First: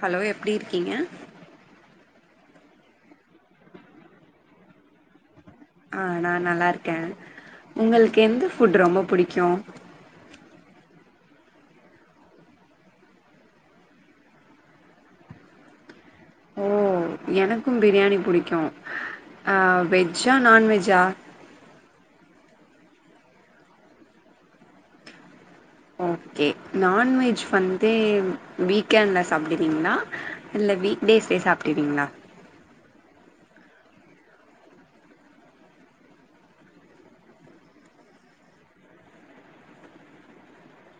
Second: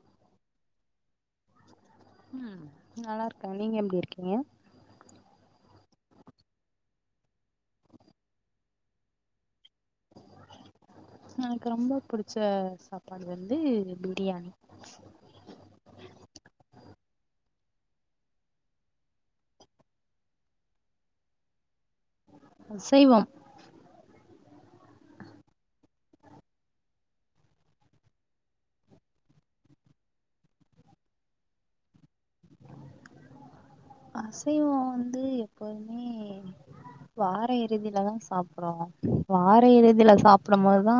hello எப்டி இருக்கீங்க ம் நல்லாருக்க நீங்க எப்டி இருக்கீங்க ஆ நா நல்லாருக்கே உங்களுக்கு எந்த ஃபுட் ரொம்ப புடிக்கு எனக்கு ரொம்ப புடிச்ச சாப்பாடு வந்து பிரியாணி எனக்கு பிரியாணி புடிக்கு வெஜ்ஜா நான்வெஜ்ஜா அசைவ ஓகே நான்வெஜ் வந்து வீக்கெண்ட்ல சாப்டுவீங்ளா இல்ல வீக் டேஸ்லே சாப்டுவீங்ளா அசைவ வந்து எப்போதுமே வார இறுதிலதா சாப்றோ வார இறுதில சாப்டு போதுதா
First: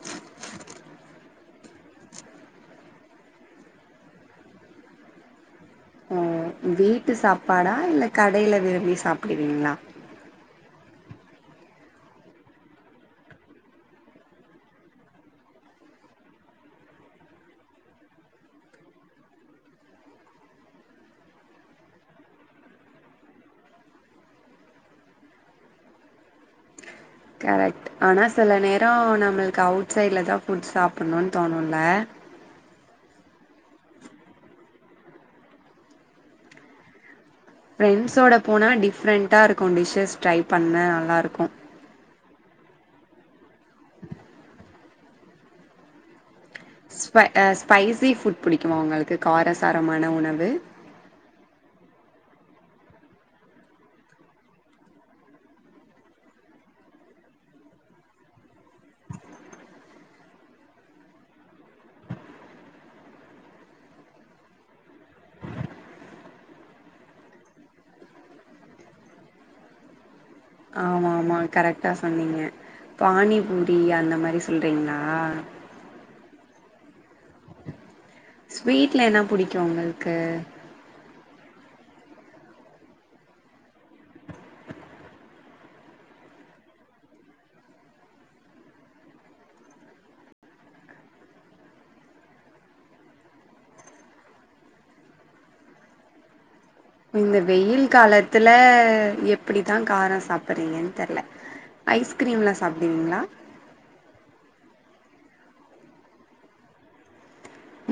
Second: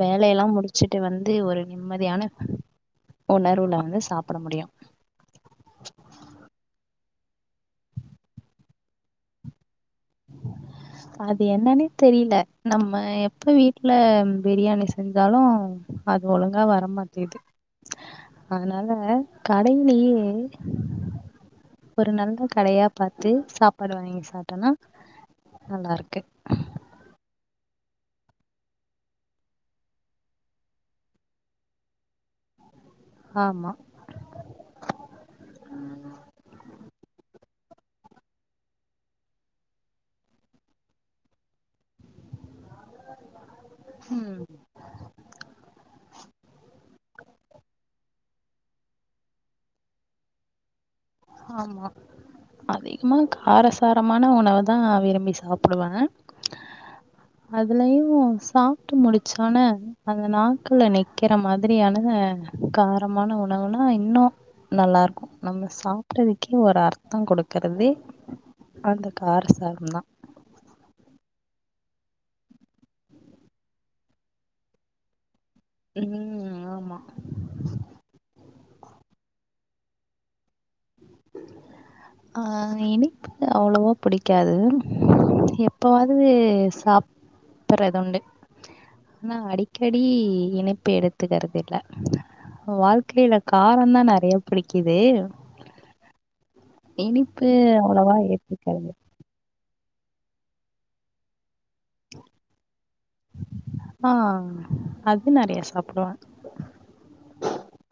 வேலையெல்லா முடிச்சுட்டு வந்து ஒரு நிம்மதியான உணர்வுல வந்து சாப்ட முடியு ஓ வீட்டு சாப்பாடா இல்ல கடைல விரும்பி சாப்டுவீங்ளா அது என்னனே தெரியல நம்ம எப்ப வீட்ல பிரியாணி செஞ்சாலு அது ஒழுங்கா வரமாட்டேது அதனால கடைலயே ஒரு நல்ல கடையா பாத்து சாப்பாடு வாங்கி சாப்ட்டனா நல்லாருக்கு கரெக்ட் ஆனா சில நேரம் நம்மளுக்கு அவுட் சைடுலதா ஃபுட் சாப்டணுன் தோணுல ஆமா ஃப்ரெண்ட்ஸோட போனா டிஃப்ரெண்ட்டா இருக்கு டிஷஸ் ட்ரை பண்ண நல்லாருக்கு ம் ஸ்பை ஸ்பைசி ஃபுட் புடிக்குமா உங்களுக்கு காரசாரமான உணவு ஆமா அதிகமா காரசாரமான உணவு தா விரும்பி சாப்டுவ அதுலயு சாப்ட்டு முடிச்றன அந்த நாக்குல நிக்கிற மாதிரியான காரமான உணவுனா இன்னு நல்லாருக்கு நம்ம சாப் அதுக்கே ஒரு அர்த்த குடுக்கறது அந்த காரசாரதா ஆமா ஆமா கரெக்டா சொன்னீங்க பானிபூரி அந்த மாரி சொல்றீங்ளா ம் ஆமா ஸ்வீட்ல என்ன புடிக்கு உங்களுக்கு [inaudible] அ இனிப் து அவ்ளவா புடிக்காது எப்பவாது சாப் பட்றதுண்டு ஆனா அடிக்கடி இனிப்பு எடுத்துகறதில்ல வாழ்க்கைல காரந்தா நெறைய பிடிக்குது இப்ப இந்த இனிப்பு வெயில் அவ்வளவா காலத்துல ஏத்துக்கறது எப் பிடிதா காரோ சாப்பட்றீங்கன் தெர்ல ஐஸ்கிரீம்லா சாப்டுவீங்ளா அ அது நெறையா சாப்டுவே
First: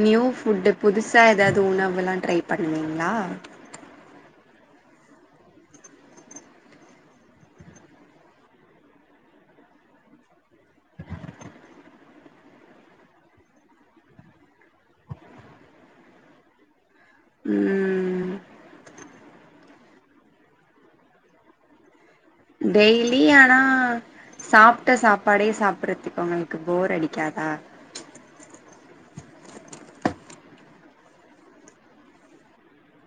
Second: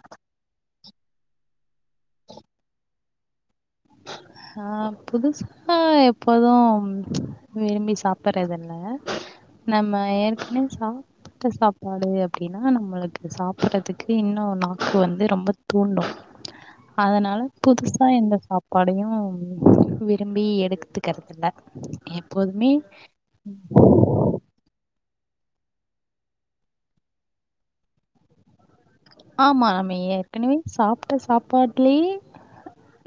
நியூ ஃபுட்டு புதுசா எதாவ்து உணவுல்லா ட்ரை பண்ணுவீங்ளா அ புதுசா எப்போது ம் விரும்பி சாப்பட்றதில்ல நம்ம ஏற்கனவே சாப் பிட்ட சாப்பாடு அப்டினா நம்மளுக்கு சாப்பட்றத்துக்கு இன்னு நாக்கு வந்து ரொம்ப தூண்டு [inaudible] அதனால புதுசா ம் எந்த சாப் பாடயு விரும்பி எடுத்துக்கறதில்ல எப்போதுமே டெய்லி ஆனா சாப்ட்ட சாப்பாடே சாப்பட்றத்துக் உங்களுக்கு போர் அடிக்காதா ஆமா நம்ம ஏற்கனவே சாப்ட்ட சாப்பாட்லயே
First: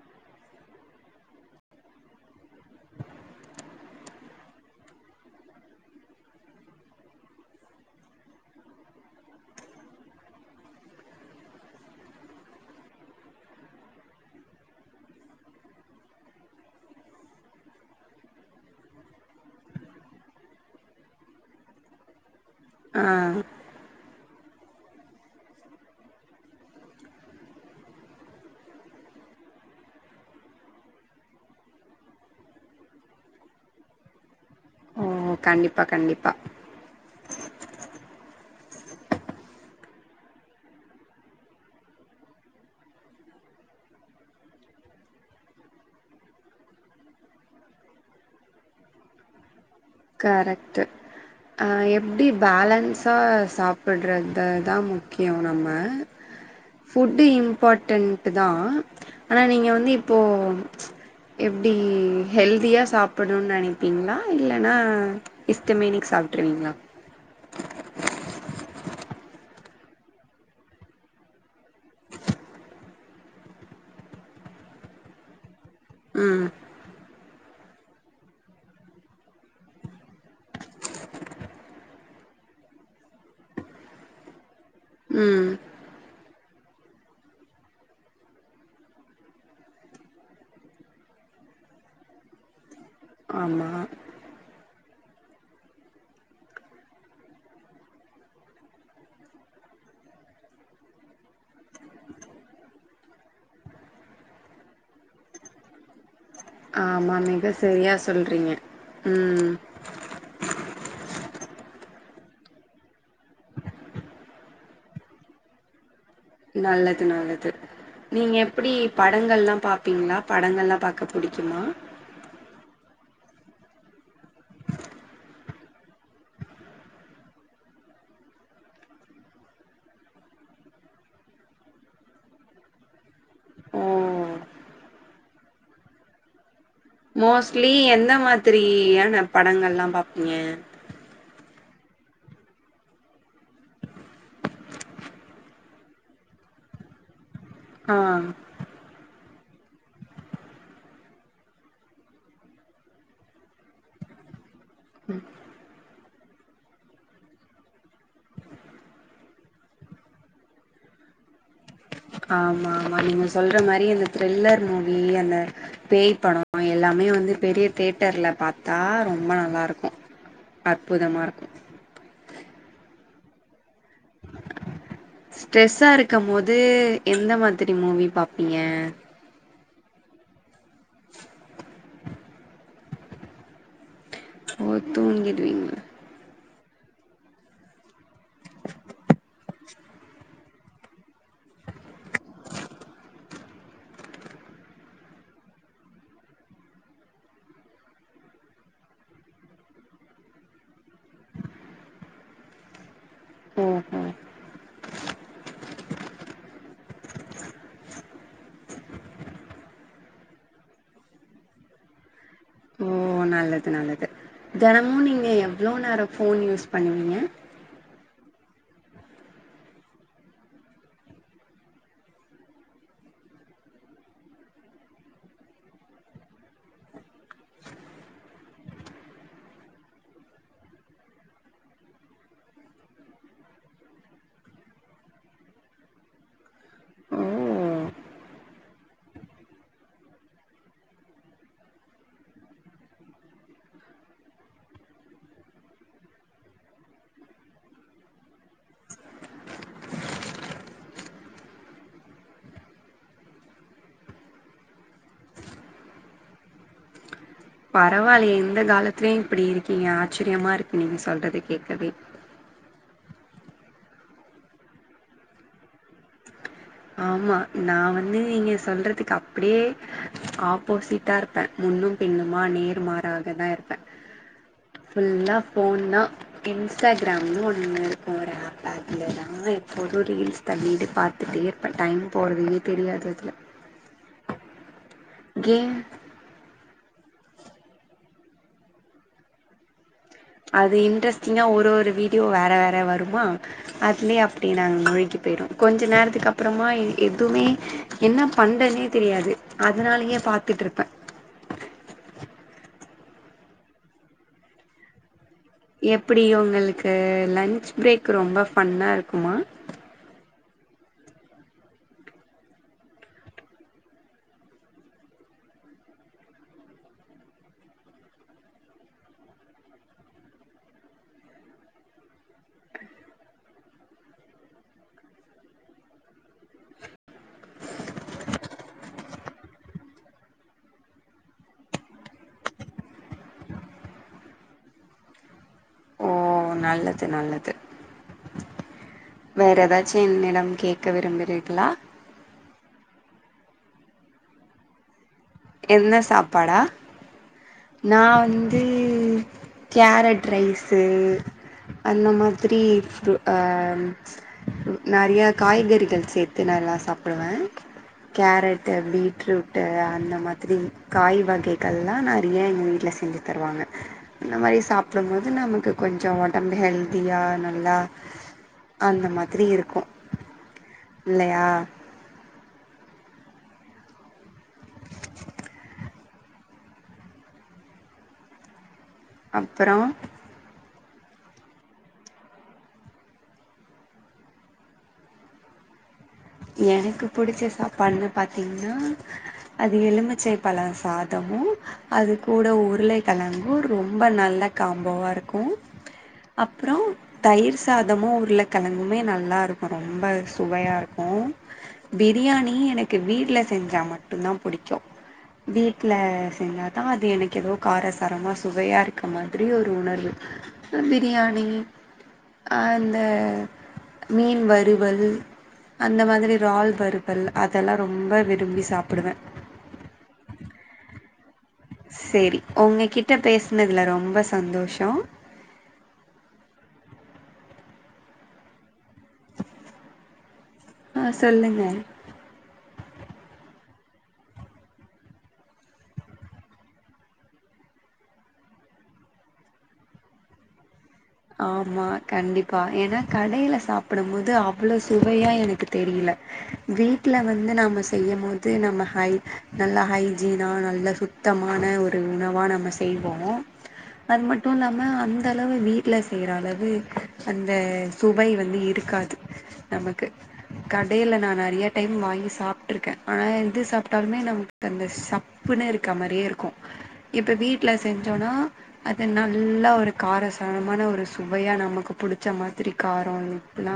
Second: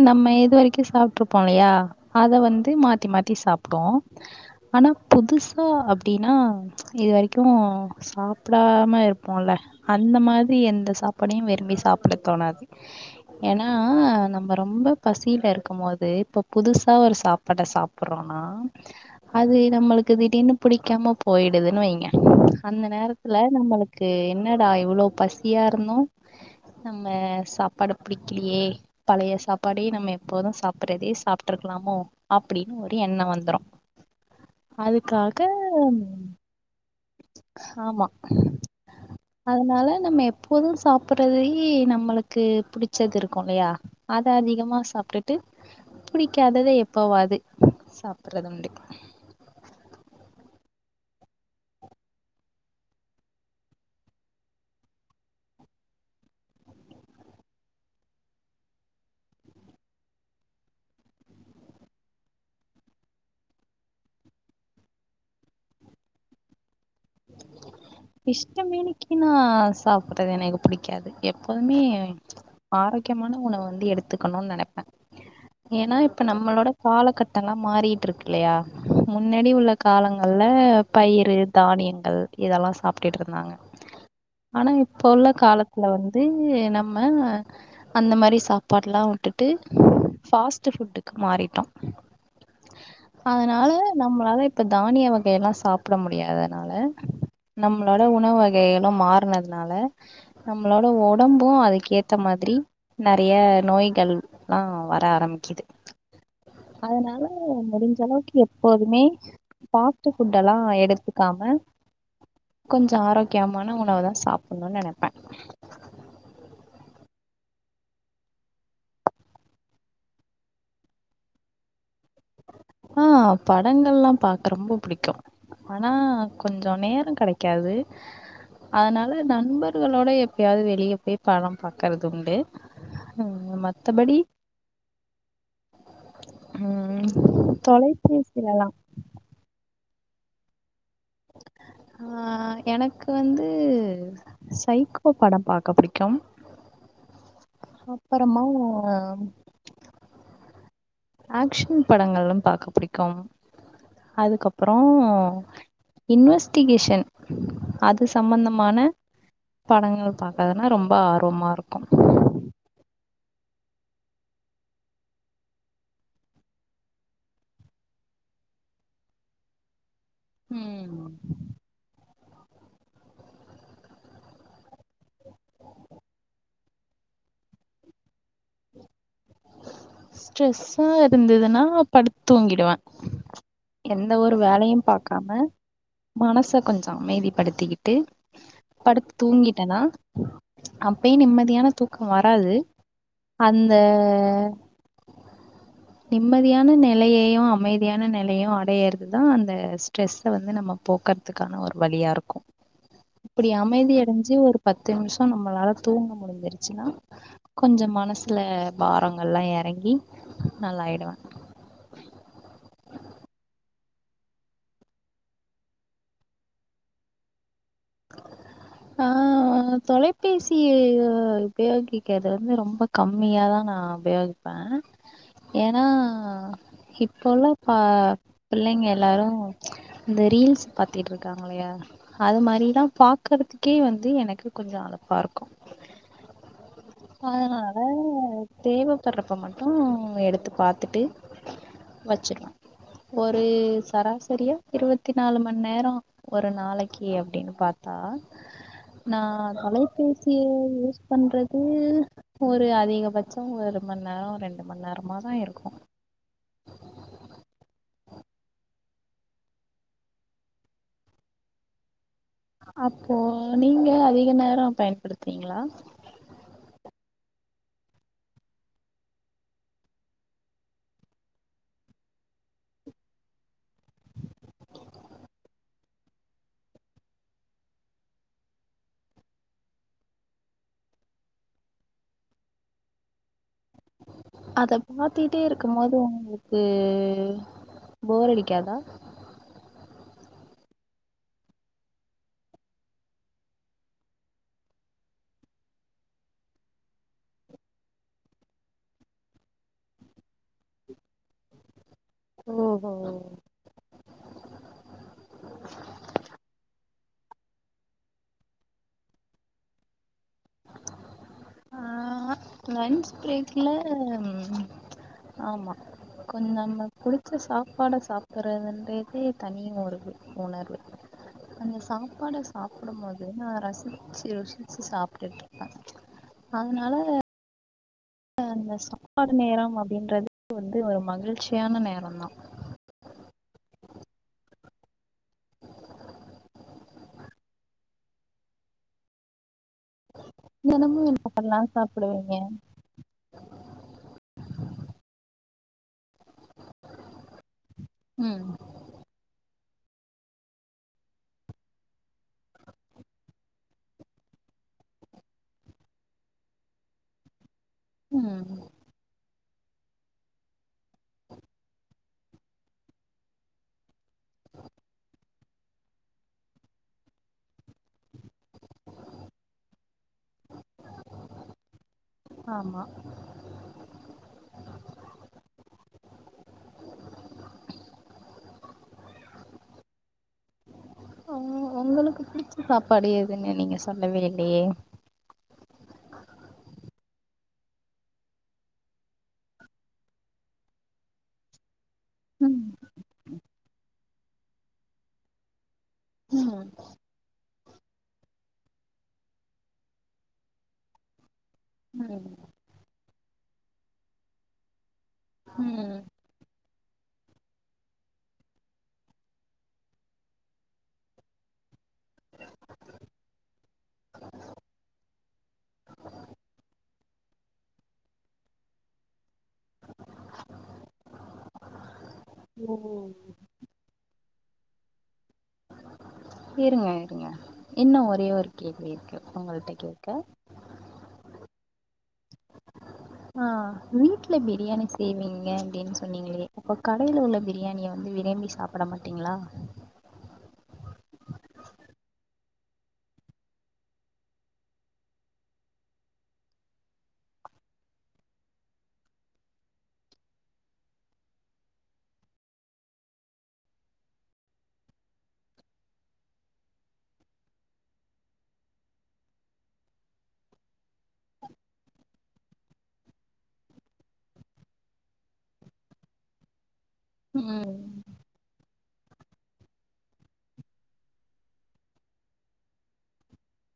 நம்ம இது வரைக்கு சாப்ட்ருப்போ இல்லயா அத வந்து மாத்தி மாத்தி சாப்புடுவோ ஆனா புதுசா அப்டினா இது வரைக்கு சாப்டாம இருப்போல்ல அந்த மாதிரி எந்த சாப்பாடயு விரும்பி சாப்பிட தோணாது ஏனா நம்ம ரொம்ப பசீல இருக்கும்மோது இப்ப புதுசா ஒரு சாப் பாட சாப்பட்றோனா அது நம்மளுக்கு திடீர்னு புடிக்காம போய்டுதுன் வெய்ங்க அந்த ஆ நேரத்துல நம்மளுக்கு என்னடா இவ்ளவ் பசியா இருந்து நம்ம சாப்பாடு பிடிக்கலியே பழைய சாப்பாடே நம்ம எப்போது சாப்பட்றதே சாப்ட்ருக்கலாமோ அப்பிடின் ஒரு எண்ணோ வந்துரு ஓ கண்டிப்பா கண்டிப்பா ஹாமா அதனால நம்ம எப்போது சாப்பட்றதுல்யே நம்மளுக்கு புடிச்சது இருக்கு இல்லயா அத அதிகமா சாப்ட்டுட்டு புடிக்காதத எப்பவாது சாப்பட்றதுண்டு கரெக்ட்டு அ எப்டி பேலன்ஸா சாப்பட்றது தா முக்கியோ நம்ம ஃபுட்டு இம்பாட்டன்ட்டு தா ஆனா நீங்க வந்து இப்போ எப்டி ஹெல்தியா சாப்பட்ணுன் நெனைப்பீங்ளா இல்ல னா இஷ்டமேனிக் சாப்ட்ருவீங்ளா [inaudible] இஷ்டமேனிக்குனா சாப்பட்றது எனக்கு புடிக்காது எப்போதுமே ஆரோக்கியமான உணவ வந்து எடுத்துக்கணுன் நெனைப்பே ஏனா இப்ப ம் நம்மளோட காலகட்டல்லா மாறிட்ருக்கு இல்லையா முன்னாடி உள்ள காலங்கள்ல பயிறு, தானியங்கள் இதெல்லா சாப்ட்டுட்ருந்தாங்க ஆனா இப்போ உள்ள ம் காலத்துல வந்து நம்ம அந்த மாரி சாப்பாட்லா உட்டுட்டு ஃபாஸ்ட்டு ஃபுட்டுக்கு மாறிட்டோ ஆமா அதனால நம்மளாலா இப்ப தானிய வகையெல்லா சாப்ட முடியாதனால நம்ளோட உணவு வகைகளும் மாற்னதுனால நம்ளோட ஒடம்பும் அதுக்கு ஏத்த மாதிரி நறைய நோய்கள் லா வர ஆரமிக்குது ஆமா அதனால மிக சரியா முடிஞ்ச அளவுக்கு சொல்றீங்க எப்போதுமே ம் பாத் ஸ்ட்புட் அல்லா எடுத்துக்காம கொஞ்ச ஆரோக்கியமான உணவதா சாப்புட்ணுன்னு நெனப்ப நல்லது நல்லது நீங்க எப்புடி படங்கள்லா பாப்பீங்ளா படங்கள்லா பாக்க புடிக்குமா அ படங்கள்லா பாக்க ரொம்ப புடிக்கு ஆனா கொஞ்ச நேர கெடைக்காது அதனால நண்பர்களோட எப்பயாது வெளிய போய் படம் பாக்கறது உண்டு ஓ மத்தபடி ஹ்ம் மோஸ்ட்லி எந்த மாத்திரியான படங்கள்லா பாப்பிங்க ஆ எனக்கு வந்து சைக்கோ படம் பாக்க புடிக்கும் ஆ அப்பறமா ஓ ஆக்ஷ்ன் படங்களும் பாக்கப்புடிக்கும் அதுக்கப்பற ம் இன்வெஸ்டிகேஷன் அது சம்மந்தமான படங்கள் பாக்கறதுனா ரொம்ப ஆர்வமா இருக்கு ஆமா ஆமா நீங்க சொல்ற மாரி அந்த த்ரில்லர் மூவி அந்த பேய் படொ எல்லாமே வந்து பெரிய தேட்டர்ல பாத்தா ரொம்ப நல்லாருக்கு ம் அற்புதமார்க் ஸ்ட்ரெஸ்சா இருக்கமோது எந்த மாதிரி மூவி பாப்பிங்க ஸ்ட்ரெஸ்சா ருந்துதுனா படுத் தூங்கிடுவ எந்த ஒரு ஓ வேலையும் பாக்காம தூங்கிடுவீங்க மனச கொஞ்ச அமைதிபடுத்திகிட்டு படுத்து தூங்கிட்டனா அப்பயு நிம்மதியான தூக்க வராது அந்த நிம்மதியான நெலையையு அமைதியான நெலையையு அடையற்து தா அந்த ஸ்ட்ரெஸ்ஸ வந்து நம்ம போக்க துக்கான ஒரு வழியாருக்கு இப்டி அமைதி ஓஹோ அடஞ்சு ஒரு பத்து நிமிஷ ப்ப நம்பளால தூங்க முடிஞ்சிருச்சுனா கொஞ்சோ மனசுல பாரம் நல்லா எறங்கி நல்லா ஆயிடுவாங் ஓ நல்லது நல்லது தெனமு நீங்க எவ்ளோ நேரொ ஃபோன் யூஸ் பண்ணுவீங்க அ அ தொலைபேசி உபயோகிக்கிறது ந்து ரொம்ப கம்மியா தா நா உபயோகி ப ஏனா ஹிப்போலா ப பிள்ளைங்க எல்லாரு இந்த ரீல்ஸ் பாத்திட்டுருக்காங்க இல்லையா அது மாரி லா பாக்கறதுக்கே வந்து எனக்கு கொஞ்சோ அலுப்பா இருக்கு அதனால ஓ தேவைப்பட்றப்ப மட்டு எடுத்து பாத்துட்டு வச்சுருவே ஒரு சராசரியா இருவத்தி நாலு மண் நேரோ ஒரு நாளைக்கு அப்டின்னு பாத்தா நா அலைபேசிய யூஸ் பண்றது ஒரு அதிகபட்சோ ஒரு மண் நேரோ ரெண்டு மண் நேரமாதா இருக்கு பரவாலயே இந்த காலத்துலயு இப்டி இருக்கீங்க ஆச்ரியமா இருக்கு நீங்க சொல்றத கேக்கவே அப்போ நீங்க அதிக நேரோ பயன்படுத்வீங்ளா ஆம்மா நா வந்து நீங்க சொல்றதுக்கு அப்டியே ஆப்போசிட்டா முன்னும் பின்னுமா நேர் மாறாக தா இருப்பே ஃபுல்லா போன்தா இன்ஸ்டாகிராம்னு ஒன்னு ஒரு ஆப் அதுலதா எப்போது ரீல்ஸ் பண்ணிட்டு பாத்துட்டே இப்போ டைம் போறதே தெரியாது அதுல அத பாத்திட்டே கேம் இருக்கும்போது ஒங்களுக் க்கு போரடிக்காதா அது இன்ட்ரெஸ்டிங்கா ஒரு ஒரு வீடியோ வேற வேற வருமா அதுலயே அப்டி நாங் முழுகி போயிர்வோ கொஞ்சோ நேரத்துக்கு அப்றமா எ எதுமே என்ன பண்றனே தெரியாது அதனாலயே பாத்துட்ருப்பே ஓஹோ எப்டி உங்களுக்கு லன்ச் பிரேக் ரொம்ப ஃபன்னா இருக்குமா ஆ லன்ச் பிரேக்ல ம் ஆம்மா கொஞ்சோ நம்ம புடுச்ச சாப்பாட சாப்ட்றதுன்றதே தனி ஒருது உணர்வு அந்த சாப்பாட சாப்டும்போது நா ரசிச்சு ருசிச்சு சாப் புட்டு [unintelligible] அதனால அப்றோ அந்த சாப்பாடு நேரம் அப்டின்றது வந்து ஒரு மகிழ்ச்சியான நேரந்தா ஓ நல்லது நல்லது வேற எதா ச்சு என்னிடம் கேக்க விரும்புகிறீர்களா சாப்டுவீங்க என்ன சாப்பாடா நா ம் வந்து கேரட் ரைஸு அந்த மாதிரி ப்ரு அன்ஸ் ம் நெறைய காய்கறிகள் சேத்து நல்லா சாப்டுவே ம் கேரட்டு பீட்ரூட்டு அந்த மாதிரி காய் வகைகள்லா நா அப்டியே எங்க வீட்ல செஞ்சு தருவாங்க அந்த மாரி சாப்டும்போது நமக்கு கொஞ்சோ ஒடம்பு ஹெல்த்தியா நல்லா அந்த மாதிரி இருக்கும் இல்லையா ஆமா அப்றோ ஒங் ஒங்களுக்கு புடிச்ச சாப்பாடு எதுன்னு நீங்க சொல்லவே இல்லயே எனக்கு புடுச்ச சாப்பாடுன்னு பாத்தீங்னா அது எலுமிச்சை பழ சாதமு அது கூட ம் உருளை கெழங்கு ரொம்ப நல்ல காம்போவா இருக்கு ம் அப்றோ தயிர் சாதமு உருள கெழங்குமே நல்லாருக்கு ரொம்ப சுவையா இரு க்கும் ம் பிரியாணி எனக்கு வீட்ல செஞ்சா மட்டுந்தா புடிக்கு ம் வீட்ல செஞ்சாதா அது எனக்கு எதோ காரசாரமா சுவையா இருக்க மாதிரி ஒரு உணர்வு பிரியாணி அந்த மீன் வறுவல் அந்த மாரி ரால் வறுத்தல் அதெல்லா ரொம்ப விரும்பி சாப்டுவே சேரி ஓ உங்ககிட்ட பேசுனதுல ரொம்போ சந்தோஷோ இருங்க இருங்க இன்னு ஒரே ஒரு கேள்வி இருக்கு உங்கள்ட்ட கேக்க ஆ சொல்லுங்க ஆ [inaudible] வீட்ல பிரியாணி செய்வீங்க அப்டின் சொன்னீங்களே அப்ப கடைல உள்ள பிரியாணிய வந்து விரும்பி சாப் பட மாட்டீங்களா ஆமா கண்டிப்பா ஏனா கடைல சாப்டும்போது அவ்ளவு சுவையா எனக்கு தெரியல வீட்ல வந்து நாம்ம செய்யும்போது நம்ம ஹை நல்லா ஹைஜினா நல்ல சு த்தமான ஒரு உணவா நம்ம செய்வோ அது மட்டு இல்லாம அந்தளவு வீ ட்ல செய்ற அளவு அந்த சுவை வந்து இருக்காது நமக்கு கடைல நா நெறைய டைம் வாங்கி சாப்ட்ருக்கே ஆனா எது சாப்ட்டாலுமே நமக் கு அந்த சப்புன்னு இருக்க மாரியே இருக்கு இப்ப வீட்ல ம் செஞ்சோன்னா அது நல்ல ஒரு கார தனமான ஒரு சுவையா நமக்கு புடிச்ச மாத்ரி காரோ உப்பெல்லா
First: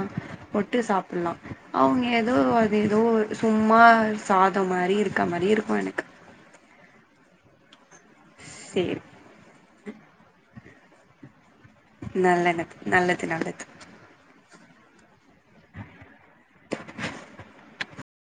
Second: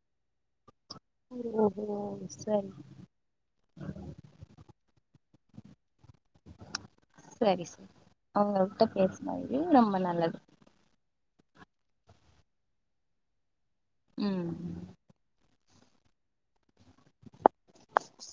போட்டு சாப் பட்லா ஓஹோ அவ்ங்க எதோ சரி அது எதோ சும்மா சாதோ மாரி இருக்க மாரி இருக்கு எனக்கு செரி செரி உங்கள்ட்ட சேரி பேசு [unintelligible] ரொம்ப நல்லது நல்லது நல்லது நல்லது ம் ம்